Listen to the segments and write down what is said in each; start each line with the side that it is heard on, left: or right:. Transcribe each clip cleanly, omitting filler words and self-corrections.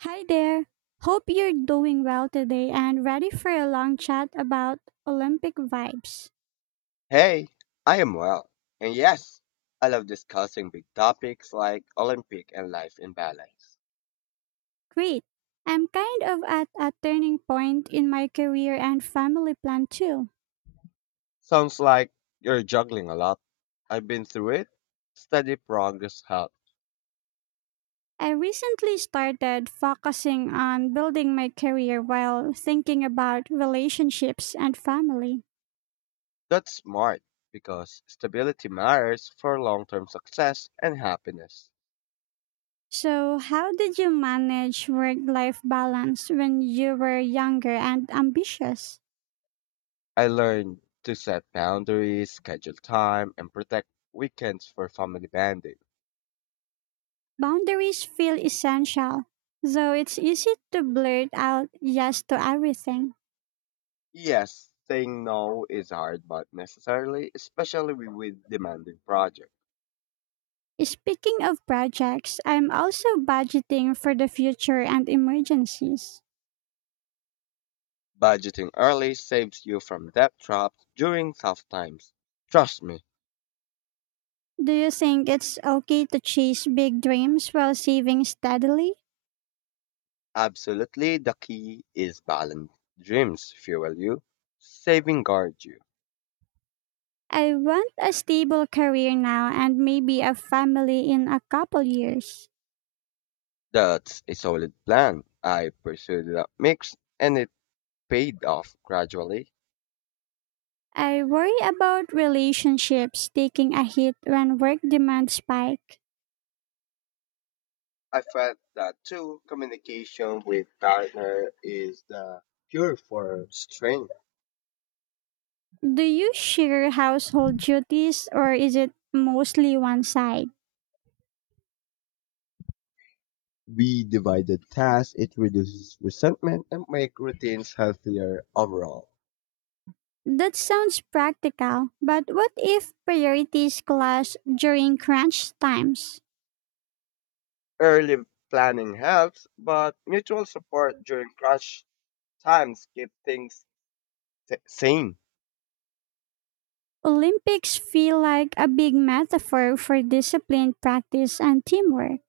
right: Hi there. Hope you're doing well today and ready for a long chat about Olympic vibes.
left: Hey, I am well. And yes, I love discussing big topics like Olympic and life in balance.
right: Great. I'm kind of at a turning point in my career and family plan too.
left: Sounds like you're juggling a lot. I've been through it. Steady progress helps.
right: I recently started focusing on building my career while thinking about relationships and family.
left: That's smart because stability matters for long-term success and happiness.
right: So, how did you manage work life balance when you were younger and ambitious?
left: I learned to set boundaries, schedule time, and protect weekends for family bonding.
right: Boundaries feel essential, though it's easy to blurt out yes to everything.
left: Yes, saying no is hard but necessarily, especially with demanding projects.
right: Speaking of projects, I'm also budgeting for the future and emergencies.
left: Budgeting early saves you from debt traps during tough times. Trust me,
right: Do you think it's okay to chase big dreams while saving steadily?
left: absolutely the key is balance. Dreams fuel you, saving guard you.
right: I want a stable career now and maybe a family in a couple years.
left: That's a solid plan. I pursued that mix and it paid off gradually.
right: I worry about relationships taking a hit when work demands spike.
left: I felt that too, communication with partner is the cure for strength.
right: Do you share household duties or is it mostly one side?
left: We divided tasks, it reduces resentment and make routines healthier overall.
right: That sounds practical, but what if priorities clash during crunch times?
left: Early planning helps, but mutual support during crush times keep things sane.
right: Olympics feel like a big metaphor for discipline, practice, and teamwork.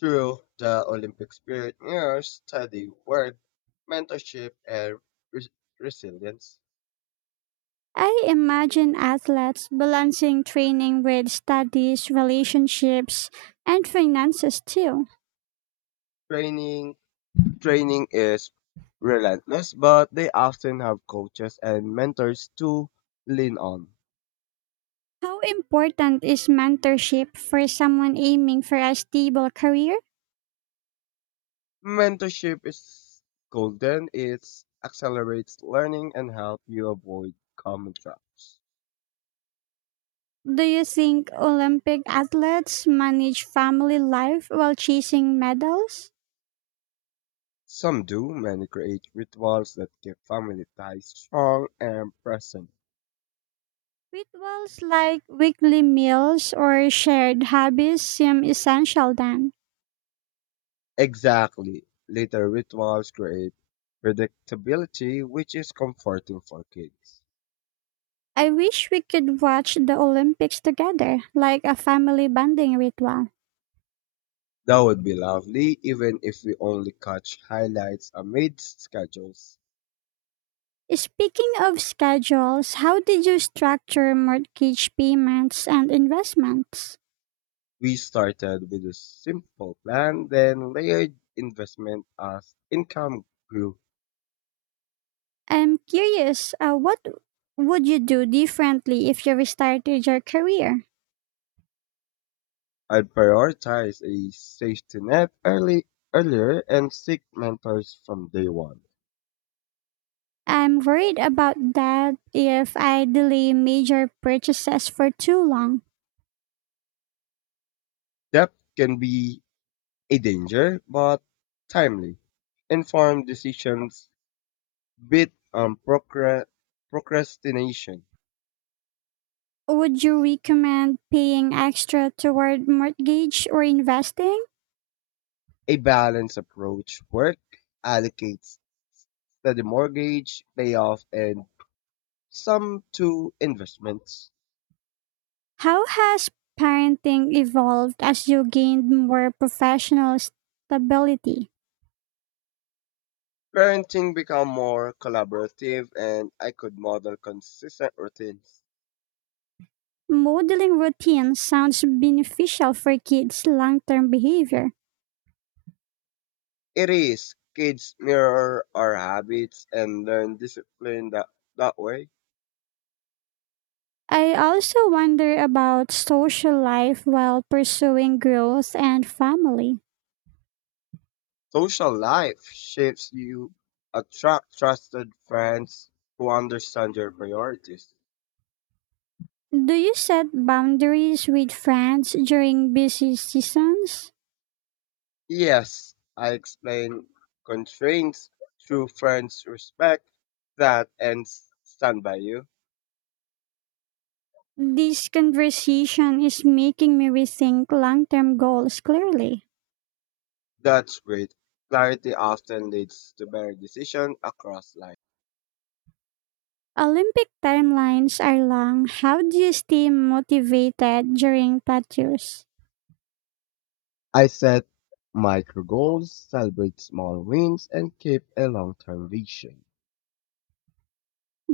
left: Through the Olympic spirit years, study, work, mentorship, and res- resilience.
right: I imagine athletes balancing training with studies, relationships, and finances too.
left: Training training is relentless, but they often have coaches and mentors to lean on.
right: How important is mentorship for someone aiming for a stable career?
left: Mentorship is golden. It accelerates learning and help you avoid common traps.
right: Do you think Olympic athletes manage family life while chasing medals?
left: Some do. Many create rituals that keep family ties strong and present.
right: Rituals like weekly meals or shared hobbies seem essential then.
left: Exactly. Later rituals create predictability, which is comforting for kids.
right: I wish we could watch the Olympics together, like a family bonding ritual.
left: That would be lovely, even if we only catch highlights amid schedules.
right: Speaking of schedules, how did you structure mortgage payments and investments?
left: We started with a simple plan, then layered investment as income grew.
right: I'm curious, what would you do differently if you restarted your career?
left: I'd prioritize a safety net early earlier and seek mentors from day one.
right: I'm worried about that if I delay major purchases for too long.
left: That can be a danger, but timely, informed decisions beat procrastination.
right: Would you recommend paying extra toward mortgage or investing?
left: A balanced approach work allocates to the mortgage, payoff, and some to investments.
right: How has parenting evolved as you gained more professional stability?
left: Parenting become more collaborative and I could model consistent routines.
right: Modeling routines sounds beneficial for kids' long term behavior.
left: It is kids mirror our habits and learn discipline that way.
right: I also wonder about social life while pursuing growth and family.
left: Social life shapes you attract trusted friends who understand your priorities.
right: Do you set boundaries with friends during busy seasons?
left: Yes, I explain constraints through friends respect that and stand by you.
right: This conversation is making me rethink long term goals clearly.
left: That's great. Clarity often leads to better decision across life.
right: Olympic timelines are long. How do you stay motivated during tattoos?
left: I set micro goals, celebrate small wins, and keep a long-term vision.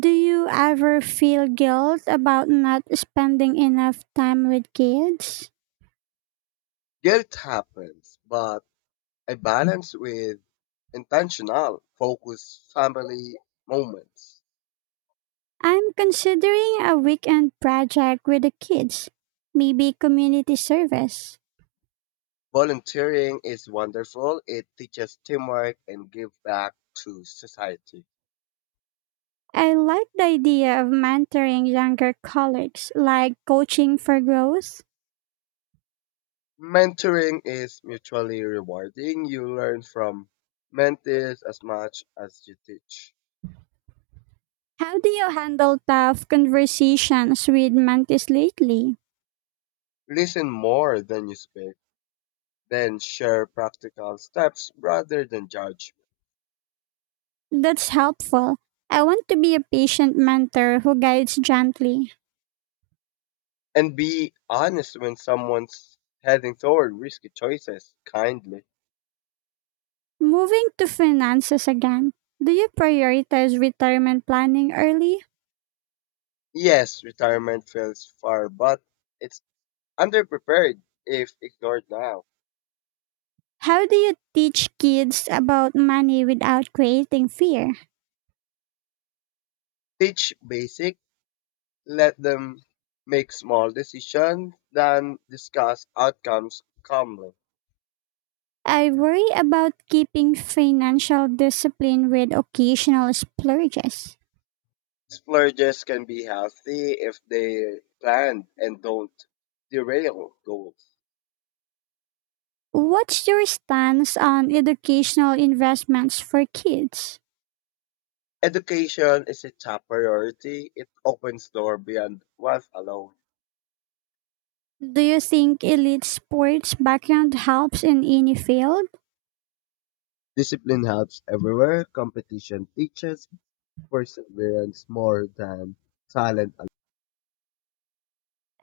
right: Do you ever feel guilt about not spending enough time with kids?
left: Guilt happens, but a balance with intentional, focused family moments.
right: I'm considering a weekend project with the kids, maybe community service.
left: Volunteering is wonderful. It teaches teamwork and give back to society.
right: I like the idea of mentoring younger colleagues, like coaching for growth.
left: Mentoring is mutually rewarding. You learn from mentees as much as you teach.
right: How do you handle tough conversations with mentees lately?
left: Listen more than you speak. Then share practical steps rather than judge.
right: That's helpful. I want to be a patient mentor who guides gently.
left: And be honest when someone's heading toward risky choices kindly.
right: Moving to finances again, do you prioritize retirement planning early?
left: Yes, retirement feels far, but it's underprepared if ignored now.
right: How do you teach kids about money without creating fear?
left: Teach basic, let them make small decisions, then discuss outcomes calmly.
right: I worry about keeping financial discipline with occasional splurges.
left: Splurges can be healthy if they plan and don't derail goals.
right: What's your stance on educational investments for kids?
left: Education is a top priority. It opens door beyond wealth alone.
right: Do you think elite sports background helps in any field?
left: Discipline helps everywhere. Competition teaches perseverance more than talent.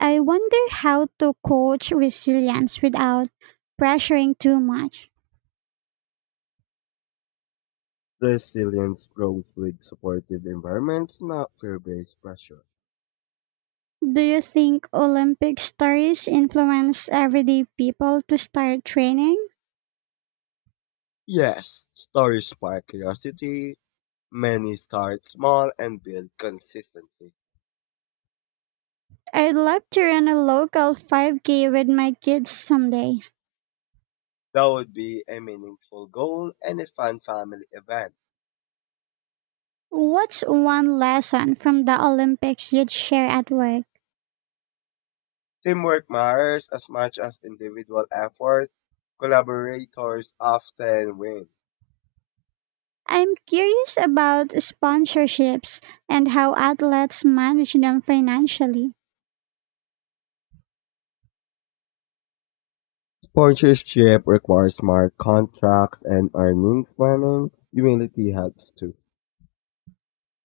right: I wonder how to coach resilience without pressuring too much.
left: Resilience grows with supportive environments, not fear-based pressure.
right: Do you think Olympic stories influence everyday people to start training?
left: Yes, stories spark curiosity. Many start small and build consistency.
right: I'd love to run a local 5K with my kids someday.
left: That would be a meaningful goal and a fun family event.
right: What's one lesson from the Olympics you'd share at work?
left: Teamwork matters as much as individual effort. Collaborators often win.
right: I'm curious about sponsorships and how athletes manage them financially.
left: Sponsorship requires smart contracts and earnings planning. Humility helps too.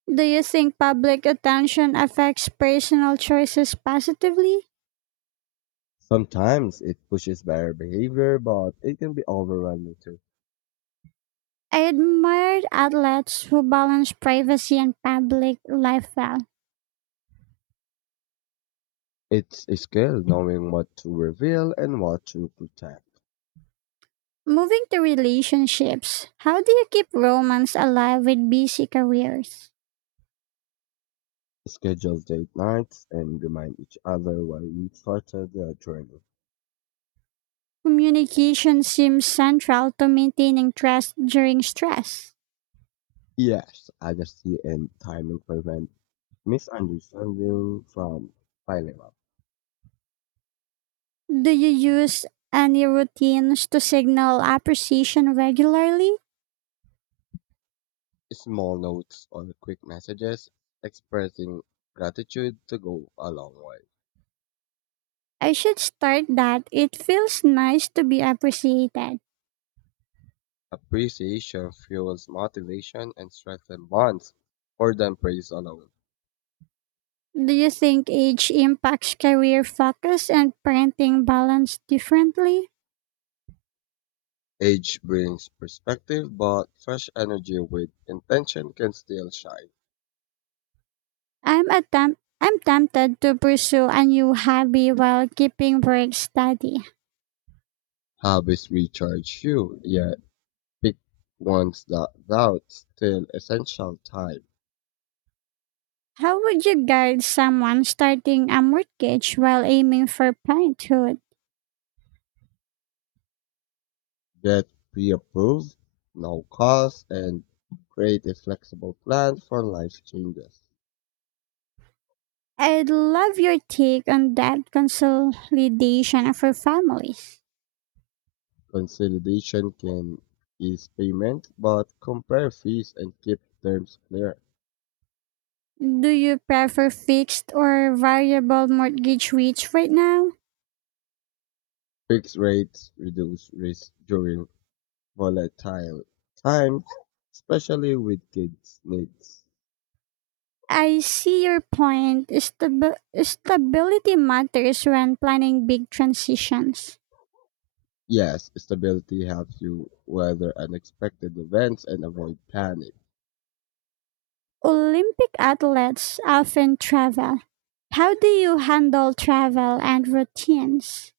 right: Do you think public attention affects personal choices positively?
left: Sometimes it pushes better behavior, but it can be overwhelming too.
right: I admired athletes who balance privacy and public life well.
left: It's a skill knowing what to reveal and what to protect.
right: Moving to relationships, how do you keep romance alive with busy careers?
left: Schedule date nights and remind each other why we started the journey.
right: Communication seems central to maintaining trust during stress.
left: Yes, accuracy and timing prevent misunderstanding from piling up.
right: Do you use any routines to signal appreciation regularly?
left: Small notes or quick messages expressing gratitude to go a long way.
right: I should start that. It feels nice to be appreciated.
left: Appreciation fuels motivation and strengthens bonds more than praise alone.
right: Do you think age impacts career focus and parenting balance differently?
left: Age brings perspective, but fresh energy with intention can still shine.
right: I'm tempted to pursue a new hobby while keeping work steady.
left: Habits recharge you, yet pick ones that doubt still essential time.
right: How would you guide someone starting a mortgage while aiming for parenthood?
left: Get pre-approved, no cost, and create a flexible plan for life changes.
right: I'd love your take on that consolidation for families.
left: Consolidation can ease payment, but compare fees and keep terms clear.
right: Do you prefer fixed or variable mortgage rates right now?
left: Fixed rates reduce risk during volatile times, especially with kids' needs.
right: I see your point. Stability matters when planning big transitions.
left: Yes, stability helps you weather unexpected events and avoid panic.
right: Olympic athletes often travel. How do you handle travel and routines?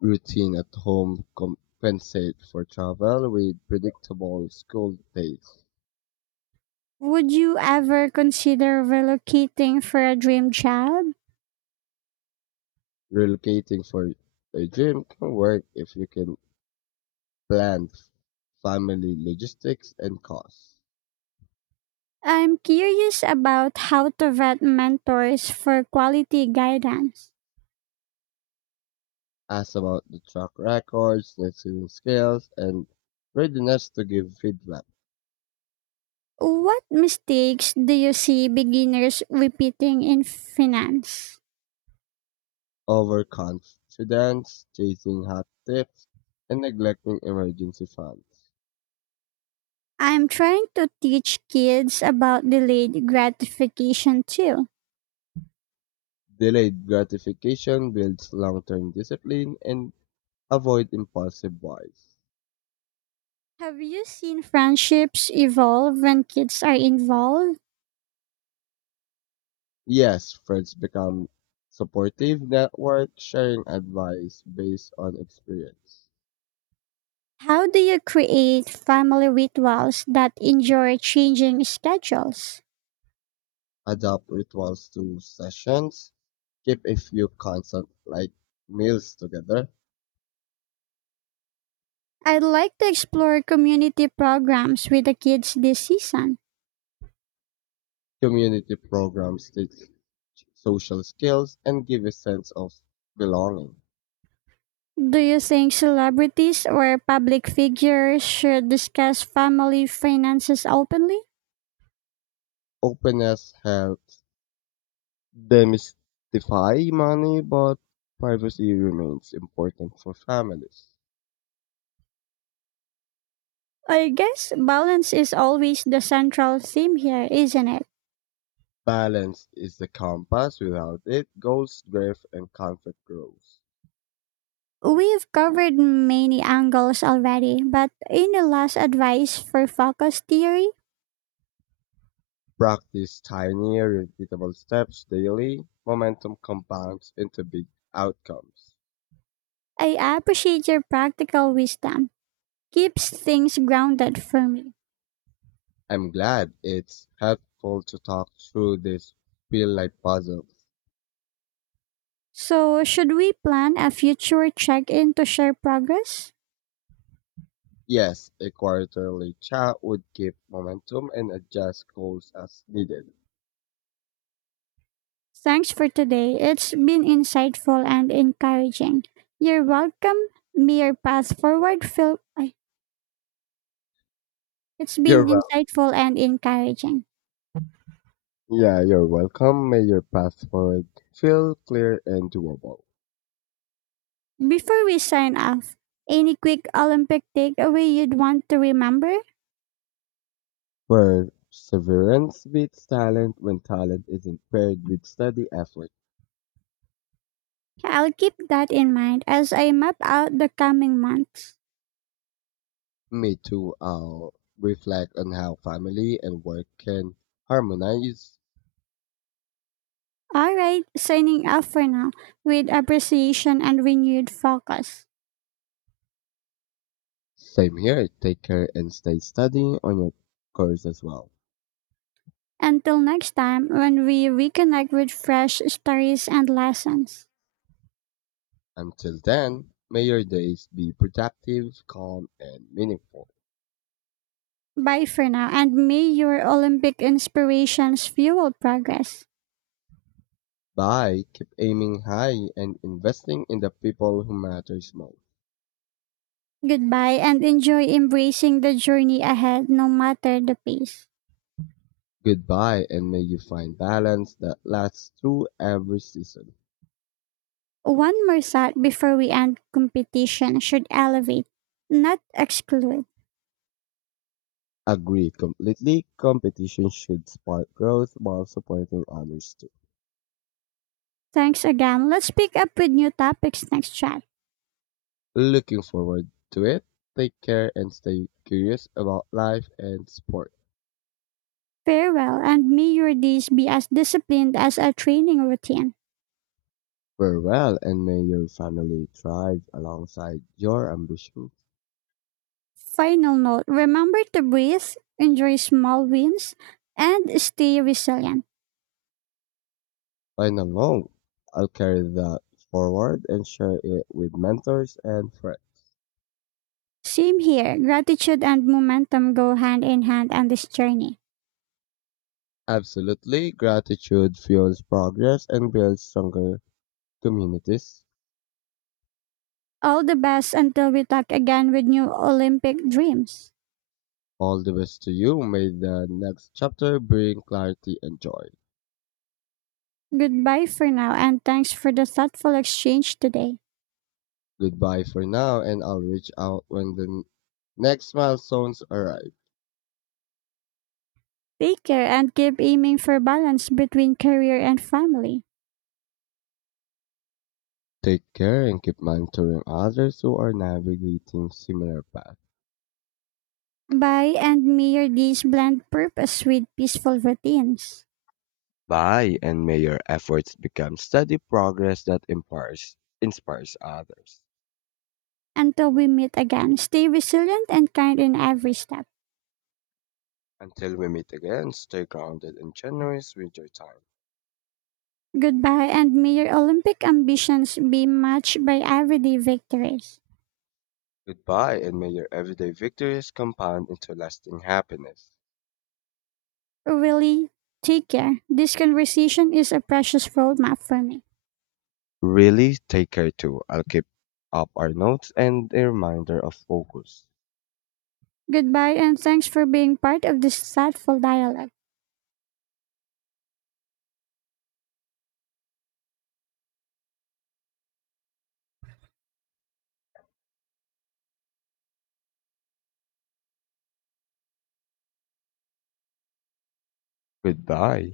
left: Routine at home compensate for travel with predictable school days.
right: Would you ever consider relocating for a dream job?
left: Relocating for a gym can work if you can plan family logistics and costs.
right: I'm curious about how to vet mentors for quality guidance.
left: Asked about the track records, listening skills, and readiness to give feedback.
right: What mistakes do you see beginners repeating in finance?
left: Overconfidence, chasing hot tips, and neglecting emergency funds.
right: I'm trying to teach kids about delayed gratification too.
left: Delayed gratification builds long-term discipline and avoid impulsive buys.
right: Have you seen friendships evolve when kids are involved?
left: Yes, friends become supportive network, sharing advice based on experience.
right: How do you create family rituals that endure changing schedules?
left: Adopt rituals to sessions. Keep a few constant like meals together.
right: I'd like to explore community programs with the kids this season.
left: Community programs teach social skills and give a sense of belonging.
right: Do you think celebrities or public figures should discuss family finances openly?
left: Openness helps demystify money, but privacy remains important for families.
right: I guess balance is always the central theme here, isn't it?
left: Balance is the compass. Without it, goals drift and conflict grows.
right: We've covered many angles already, but in the last advice for focus theory,
left: Practice tiny, repeatable steps daily. Momentum compounds into big outcomes.
right: I appreciate your practical wisdom. Keeps things grounded for me.
left: I'm glad it's helpful to talk through this feel like puzzle.
right: So, should we plan a future check in to share progress?
left: Yes, a quarterly chat would keep momentum and adjust goals as needed.
right: Thanks for today. It's been insightful and encouraging. You're welcome. May your path forward feel. It's
left: You're
right: been
left: welcome.
right: insightful and encouraging.
left: Yeah, you're welcome. May your path forward feel clear and doable.
right: Before we sign off, any quick Olympic takeaway you'd want to remember?
left: Perseverance beats talent when talent isn't paired with steady effort.
right: I'll keep that in mind as I map out the coming months.
left: Me too. I'll reflect on how family and work can harmonize.
right: Alright, signing off for now with appreciation and renewed focus.
left: Same here. Take care and stay steady on your course as well.
right: Until next time, when we reconnect with fresh stories and lessons.
left: Until then, may your days be productive, calm, and meaningful.
right: Bye for now, and may your Olympic inspirations fuel progress.
left: Bye. Keep aiming high and investing in the people who matters most.
right: Goodbye, and enjoy embracing the journey ahead, no matter the pace.
left: Goodbye, and may you find balance that lasts through every season.
right: One more thought before we end competition should elevate, not exclude.
left: Agree completely. Competition should spark growth while supporting others too.
right: Thanks again. Let's pick up with new topics next chat.
left: Looking forward to it. Take care and stay curious about life and sport.
right: Farewell, and may your days be as disciplined as a training routine.
left: Farewell, and may your family thrive alongside your ambition.
right: Final note remember to breathe, enjoy small wins, and stay resilient.
left: When alone, I'll carry that forward and share it with mentors and friends.
right: Same here, gratitude and momentum go hand in hand on this journey.
left: Absolutely, gratitude fuels progress and builds stronger communities.
right: All the best until we talk again with new Olympic dreams.
left: All the best to you. May the next chapter bring clarity and joy.
right: Goodbye for now, and thanks for the thoughtful exchange today.
left: Goodbye for now, and I'll reach out when the next milestones arrive.
right: Take care and keep aiming for balance between career and family.
left: Take care and keep mentoring others who are navigating similar paths.
right: Bye, and may your days blend purpose with peaceful routines.
left: By and may your efforts become steady progress that empowers, inspires others.
right: Until we meet again, stay resilient and kind in every step.
left: Until we meet again, stay grounded and generous with your time.
right: Goodbye, and may your Olympic ambitions be matched by everyday victories.
left: Goodbye, and may your everyday victories compound into lasting happiness.
right: Really, take care. This conversation is a precious roadmap for me.
left: Really, take care too. I'll keep up our notes and a reminder of focus.
right: Goodbye, and thanks for being part of this thoughtful dialogue.
left: Goodbye.